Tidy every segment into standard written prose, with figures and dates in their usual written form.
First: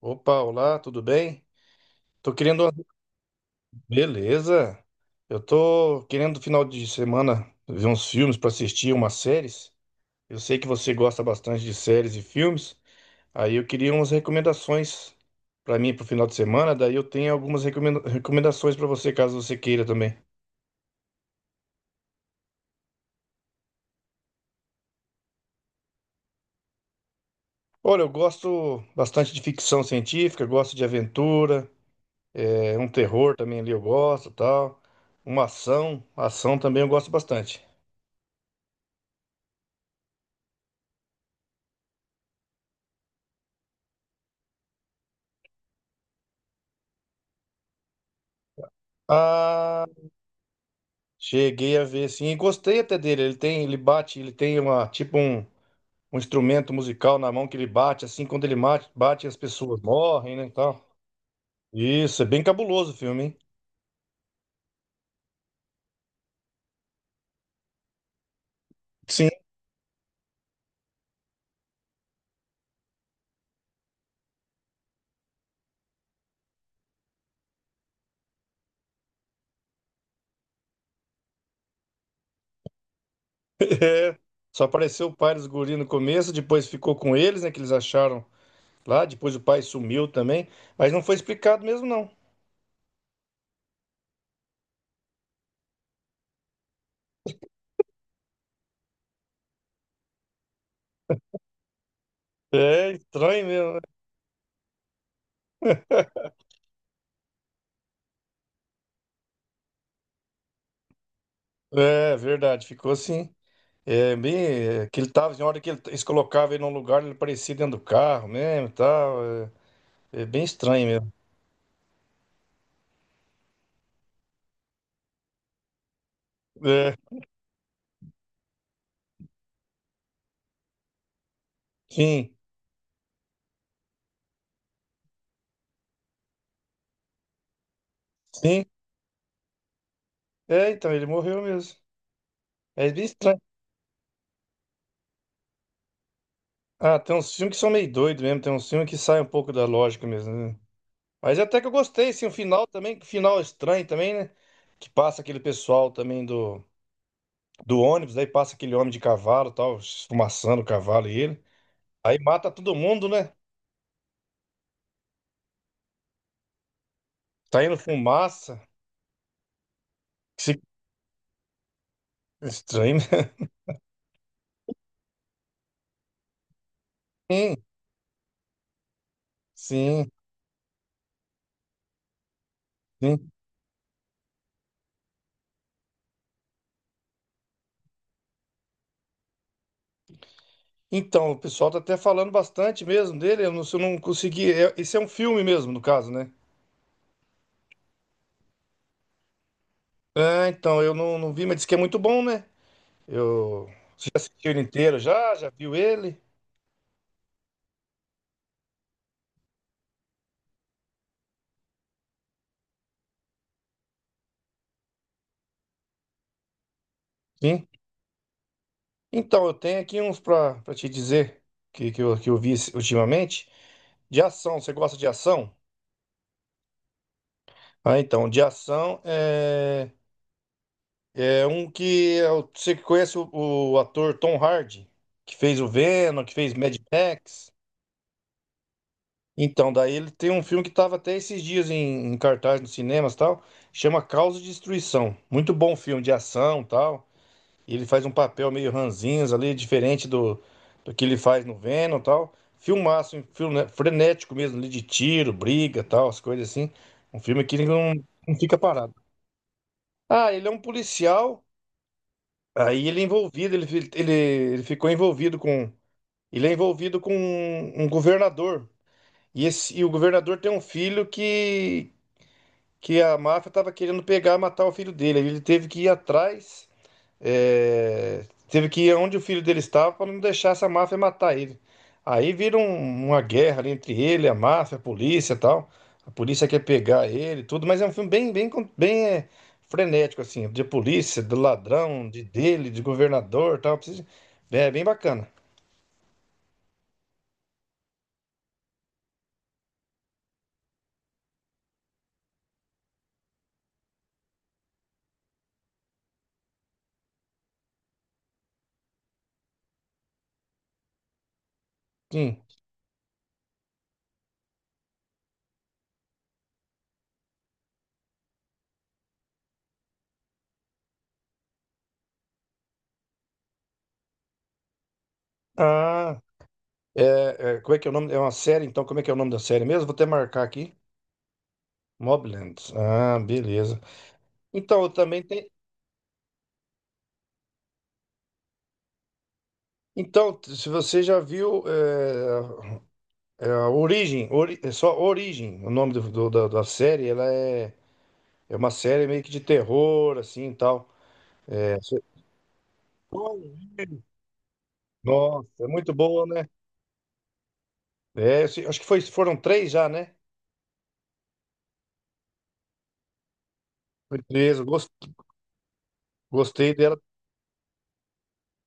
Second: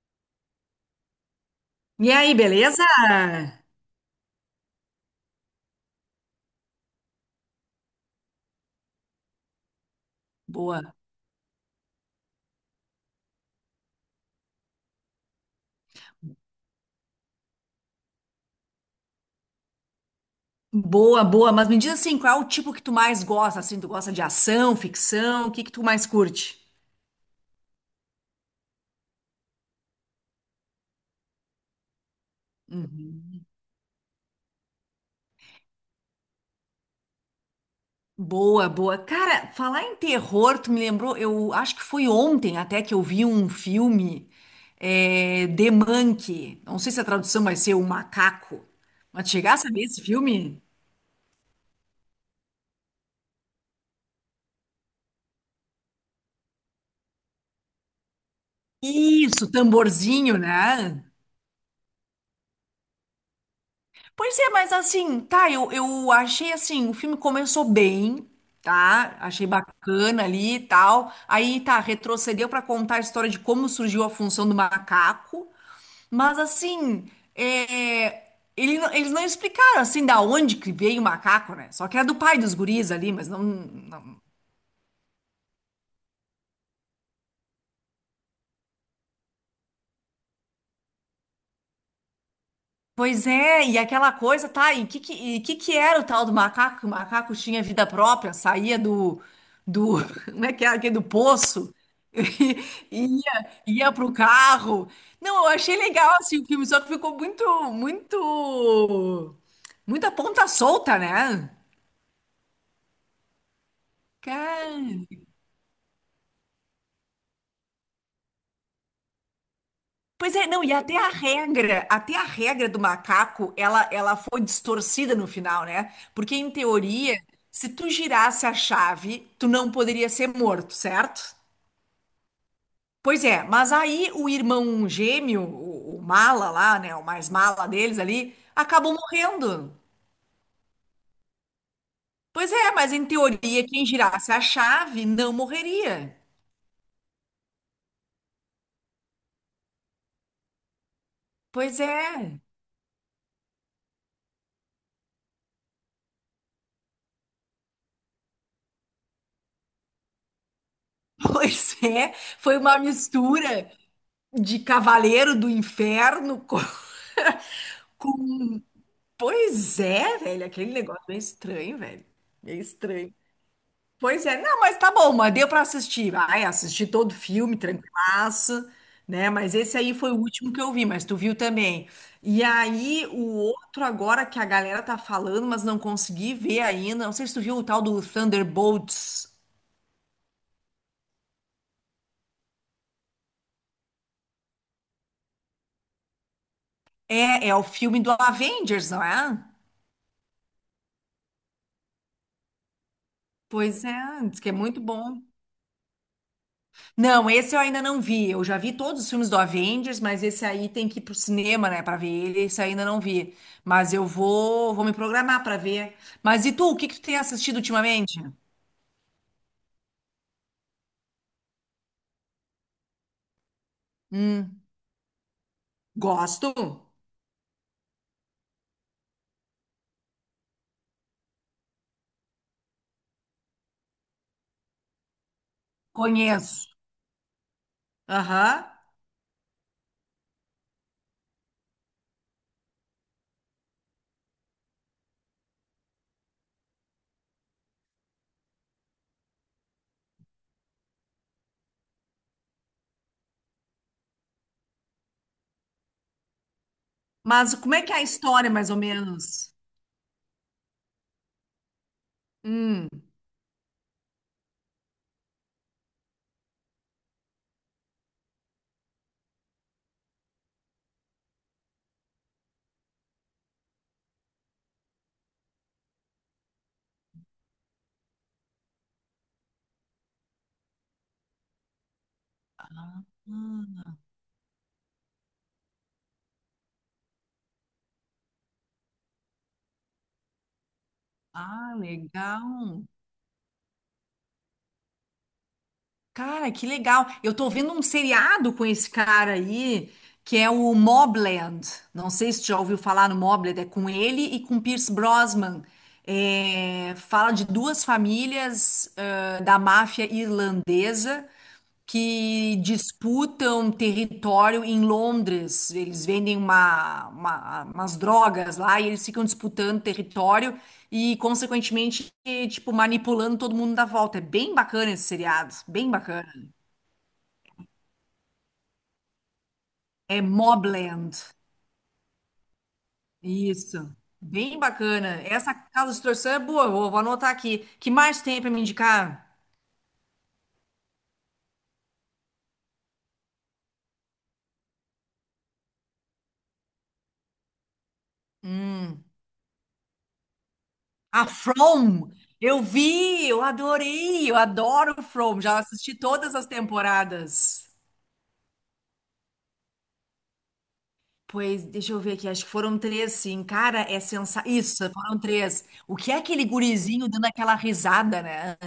Opa, olá, tudo bem? E aí, Tô querendo. beleza? Beleza. Eu tô querendo final de semana ver uns filmes para assistir, umas séries. Eu sei que você Boa. gosta bastante de séries e filmes. Aí eu queria umas recomendações para mim pro final de semana. Daí eu tenho algumas recomendações para você, caso você queira também. Boa, boa. Mas me diz assim, qual é o tipo que tu mais gosta? Assim, tu gosta de ação, ficção? O que que tu mais curte? Olha, eu gosto bastante de ficção científica, gosto de aventura, um Uhum. terror também ali eu gosto, tal. Uma ação, ação também eu gosto bastante. Boa, boa. Cara, falar em terror, tu me lembrou, eu acho que foi ontem até que eu vi um filme, The Monkey. Não sei se a tradução vai ser O Macaco. Mas tu chegasse a ver Ah, esse filme? cheguei a ver, sim, e gostei até dele. Ele tem, ele bate, ele tem uma um instrumento musical na mão que ele bate, assim, quando ele bate, bate as Isso, pessoas morrem, tamborzinho, né, e tal. né? Isso, é bem cabuloso o filme, hein? Pois é, mas assim, tá, eu achei assim, o filme começou bem, tá? Sim. Achei bacana ali e tal. Aí, tá, retrocedeu pra contar a história de como surgiu a função do macaco. Mas assim, é, eles não explicaram assim da onde que veio o macaco, né? Só que era do pai dos guris ali, mas não, É. não- Só apareceu o pai dos guris no começo, depois ficou com eles, né, que eles acharam lá, depois o pai sumiu também, mas não foi explicado mesmo, não. Pois é, e aquela coisa, tá, e que que era o tal do macaco? Que o macaco tinha vida própria, saía do, como é que era, aquele do poço, É e estranho ia, mesmo, né? ia pro carro. Não, eu achei legal, assim, o filme, só que ficou muito, muita ponta solta, né? É verdade, ficou assim. É bem que Cara. ele tava, na hora que eles colocavam ele num lugar, ele aparecia dentro do carro mesmo e tal. É. É Pois bem é, não, e estranho mesmo. Até a regra do macaco, ela foi distorcida no final, né? Porque em É, teoria, se tu girasse a chave, tu não poderia ser morto, certo? sim, Pois é, mas aí o irmão gêmeo, o mala lá, né, o mais mala deles ali, sim. acabou morrendo. É, então, ele morreu mesmo. Pois é, É mas bem em estranho. teoria, quem girasse a chave não morreria. Ah, tem uns filmes que são meio doidos mesmo, tem uns filmes que saem um pouco da lógica mesmo, né? Mas até que eu Pois gostei, sim, o é. final também, que final estranho também, né? Que passa aquele pessoal também do ônibus, daí passa aquele homem de cavalo, tal, esfumaçando o cavalo e ele. Pois é, Aí mata foi todo uma mundo, né? mistura de Cavaleiro do Inferno com, Tá indo fumaça. com- Pois é, Que velho, se- aquele negócio meio estranho, velho. Meio Estranho, estranho. né? Pois é, não, mas tá bom, mas deu pra assistir. Vai, assisti todo o filme, tranquilaço, né? Mas esse aí Sim, sim. foi o último que eu vi, mas tu viu também. E aí, o Sim. outro agora que a galera tá falando, mas não consegui ver ainda. Não sei se tu viu o tal do Thunderbolts. Então, o pessoal tá até falando bastante mesmo dele. Eu não, se eu não consegui. Esse é um filme mesmo, no caso, né? É o filme do Avengers, não é? Ah, então, eu não, não vi, mas diz que é muito bom, né? Eu. Pois é, Você já diz que assistiu é ele muito inteiro bom. já? Já viu ele? Não, esse eu ainda não vi. Eu já vi todos os filmes do Avengers, mas esse aí tem que ir pro cinema, né, pra ver ele. Esse eu ainda não vi. Mas eu vou me programar pra ver. Mas e tu, o que que tu tem assistido Sim. ultimamente? Então, eu tenho aqui uns pra te dizer que eu vi ultimamente. De ação, Hum, você gosta de ação? gosto. Ah, então, de ação é. Você que conhece o ator Tom Hardy, que fez o Venom, que fez Conheço. Mad Max. Aham. Então, daí ele tem um filme que estava até esses dias em cartaz nos cinemas e tal, chama Causa e Destruição. Muito bom filme de ação e tal. E ele faz um papel meio ranzinhos ali, diferente do que ele faz no Venom e tal. Filmaço, um filme, né, frenético mesmo, ali de tiro, briga e tal, as coisas assim. Um filme Mas que ele como é que não, é a não história, fica mais ou parado. menos? Ah, ele é um policial, Hum. aí ele é envolvido, ele ficou envolvido com. Ele é envolvido com um governador. E, e o governador tem um filho que a máfia estava querendo pegar, matar o filho dele. Aí ele teve que ir atrás, é, teve que ir onde o filho dele estava para não deixar essa máfia matar ele. Aí vira Ah, uma guerra ali entre ele, a máfia, a polícia e tal. A polícia quer pegar ele, e tudo, mas é um filme bem, bem, con- bem é, frenético, assim, de polícia, do ah, ladrão, de dele, de legal. governador, e tal. Precisa- É bem bacana. Cara, que legal. Eu tô vendo um seriado com esse cara aí, que é o Mobland. Não sei se tu já ouviu falar no Mobland, é com ele e com Pierce Brosnan. É, fala de duas famílias, da máfia irlandesa Sim. que disputam território em Londres. Eles vendem umas drogas lá e eles ficam disputando território e, consequentemente, tipo, manipulando todo mundo da volta. É bem bacana esse seriado, bem Ah, bacana. Como é que é o nome? É uma série, então, como é que é o nome da série mesmo? Vou até É marcar aqui. Mobland. Mobland. Ah, beleza. Isso. Bem Então, eu bacana. também tem. Essa Casa de Torção é boa, vou anotar aqui. Que mais tem para me indicar? Então, se você já viu é a Origem, é só Origem, o nome da série, é uma série meio que de terror, assim e tal. A É, você- From. Eu vi, eu adorei, eu adoro From. Nossa, Já é muito assisti boa, todas as né? temporadas. É, eu sei- acho que foi, foram três já, né? Pois, deixa eu ver aqui, acho que foram três, sim. Cara, Foi três, isso, foram três. O que é aquele gostei dela. gurizinho dando aquela risada, né?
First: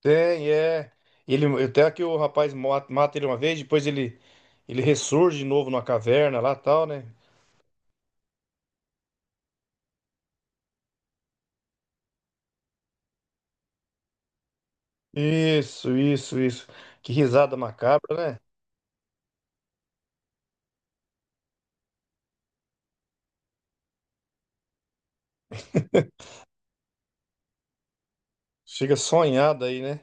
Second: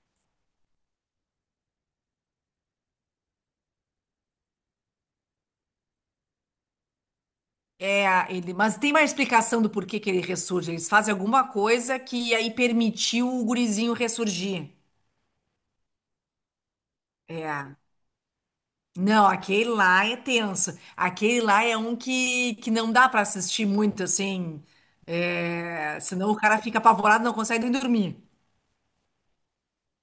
Tem, é. Ele, até que o rapaz mata, mata ele uma vez, ele ressurge de novo numa caverna lá e tal, né? É. Mas tem mais explicação do porquê que ele ressurge. Eles fazem alguma coisa que aí permitiu o gurizinho ressurgir. Isso, isso, isso. Que risada É. macabra, né? Não, aquele lá é tenso. Aquele lá é um que não dá pra assistir muito, assim. É, senão o cara fica apavorado, não consegue nem dormir. Chega sonhada aí, né?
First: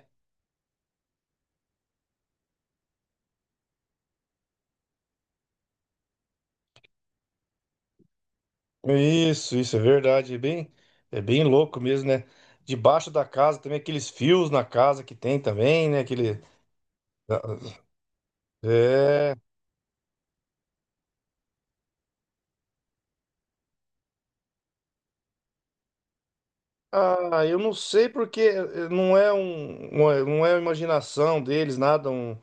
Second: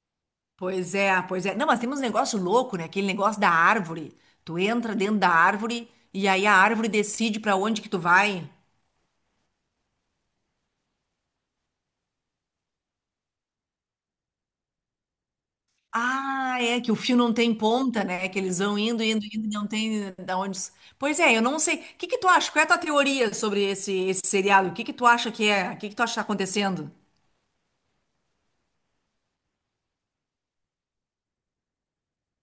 Pois é, pois é. Não, mas temos um negócio louco, né? Aquele negócio da árvore. Tu entra dentro da árvore e aí a árvore decide pra onde que tu vai. Isso é verdade. É bem louco mesmo, né? Debaixo da casa também, aqueles fios na casa que tem também, né? Aquele. Ah, é que o fio não tem Ah, ponta, né? Que eles vão indo, indo, é. indo, e não tem da onde. Pois é, eu não sei. O que que tu acha? Qual é a tua teoria sobre esse seriado? O que que tu acha que é? O que que tu acha que tá acontecendo? Ah, eu não sei porque não é um, não é a imaginação deles, nada,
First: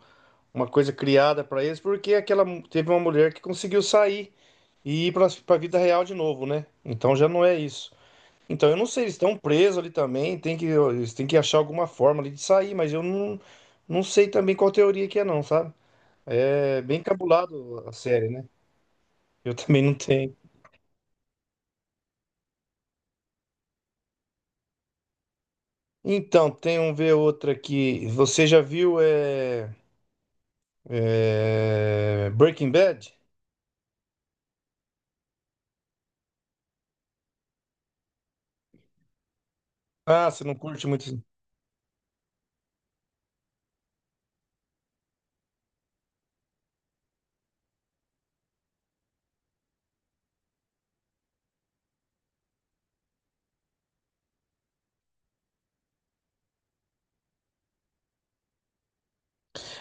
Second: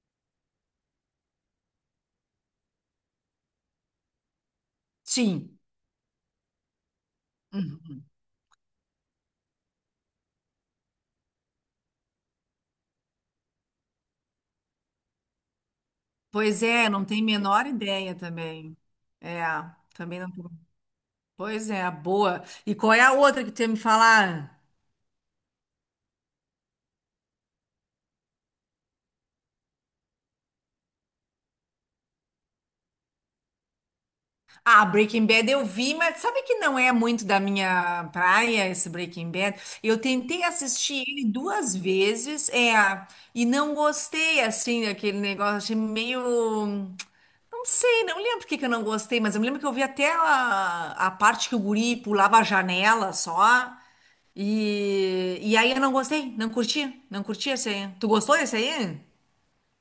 uma coisa criada para eles, porque teve uma mulher que conseguiu sair e ir para a Sim. vida real de novo, né? Então já não é isso. Uhum. Então, eu não sei, eles estão presos ali também, eles têm que achar alguma forma ali de sair, mas eu não, não sei também qual teoria que é não, sabe? Pois É é, bem não tem a menor cabulado a ideia série, né? também. É, Eu também não também não. tenho. Pois é, boa. E qual é a outra que tu ia me falar? Então, tem um ver outra aqui. Você já viu é, Breaking Bad? Ah, Breaking Bad eu vi, mas sabe que não é muito da minha praia esse Breaking Bad? Eu Ah, você tentei não curte assistir muito. ele duas vezes, e não gostei assim daquele negócio, achei meio. Não sei, não lembro por que que eu não gostei, mas eu me lembro que eu vi até a parte que o guri pulava a janela só. E aí eu não gostei, não curti, não curti esse aí. Tu gostou desse aí?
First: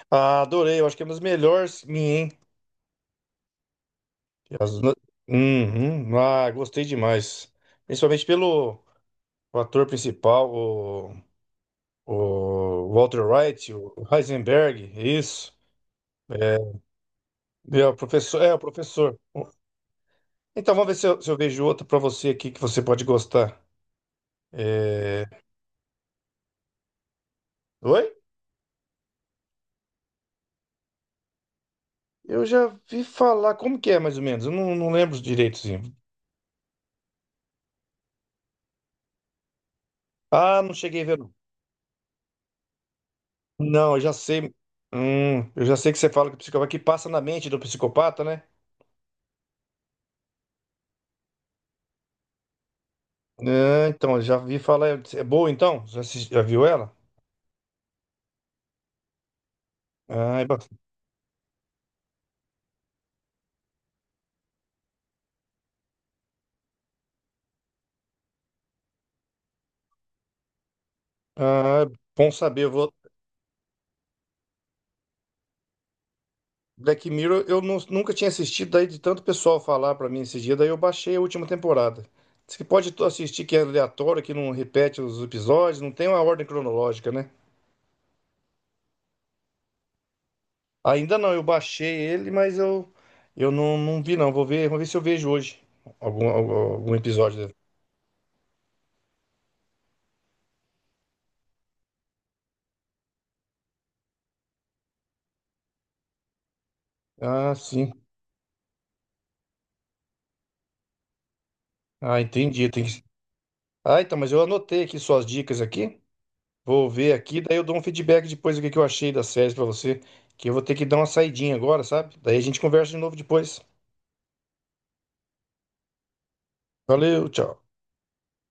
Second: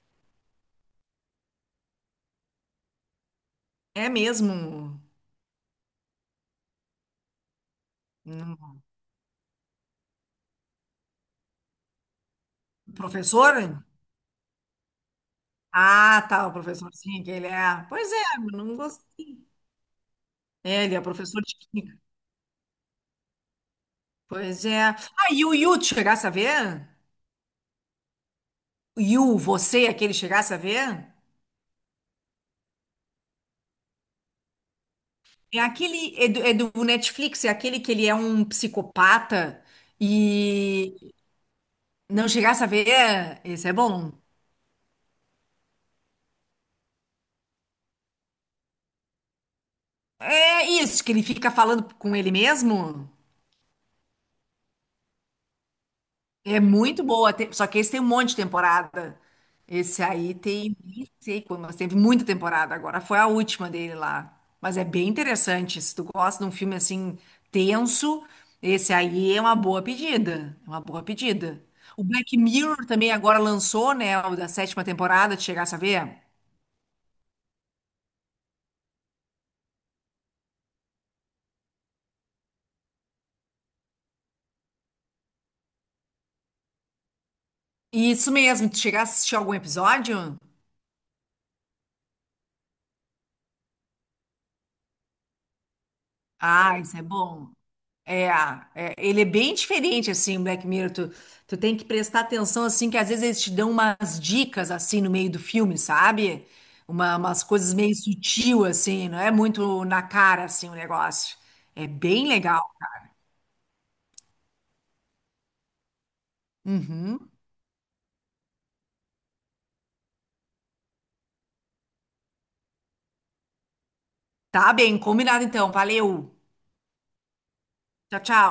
Ah, adorei, eu acho que é uma das melhores minha, hein? É As mesmo? uhum. Ah, gostei demais. Principalmente Hum, pelo o ator principal, o Walter Professor? White, o Heisenberg, é isso. Ah, tá, o professorzinho que ele E, é. ó, o Pois é, professor, eu é, o não professor. gostei. Então É, vamos ele ver é se eu professor de vejo outro para química. você aqui que você pode gostar. Pois é. Ah, É, e o Yu, tu chegasse a ver? oi? O Yu, você, aquele chegasse a ver? Eu já vi falar, como que é mais ou menos? Eu não, não lembro É direitozinho. aquele, é do Netflix, é aquele que ele é um psicopata Ah, não cheguei a e ver. Não, não chegasse a ver? Esse é não, eu bom. já sei. Eu já sei que você fala que o psicopata que passa na mente do psicopata, né? É isso, que ele fica falando com ele mesmo? Ah, então, eu já vi falar. É boa então? Já, já É viu ela? muito boa, só que esse tem um monte de temporada. Esse aí Ah, é ba- tem, nem sei quando, mas teve muita temporada agora. Foi a última dele lá. Mas é bem interessante. Se tu gosta de um filme assim tenso, esse aí é uma boa pedida. É uma boa pedida. ah, é O bom Black saber. Eu Mirror vou, também agora lançou, né? O da sétima temporada, tu chegasse a ver? Black Mirror nunca tinha assistido, daí de tanto pessoal falar pra mim esse dia, daí eu baixei a última temporada. Diz que pode tu assistir que é aleatório, que não repete os episódios, não tem uma ordem cronológica, né? Isso mesmo, tu chegasse a assistir algum episódio? Ainda não, eu baixei ele, eu não, não vi não. Vou ver se eu vejo hoje Ah, algum isso é episódio bom. dele. É, é, ele é bem diferente, assim, o Black Mirror. Tu tem que prestar atenção, assim, que às vezes eles te dão umas dicas, assim, no meio do filme, sabe? Umas Ah, coisas sim. meio sutil, assim, não é muito na cara, assim, o negócio. É Ah, bem legal. entendi. Tem que... Ah, então, mas eu anotei aqui suas dicas aqui. Vou ver Uhum. aqui, daí eu dou um feedback depois do que eu achei da série pra você, que eu vou ter que dar uma saidinha agora, sabe? Daí a gente conversa de novo depois. Tá bem, combinado então. Valeu. Valeu, tchau. Tchau, tchau.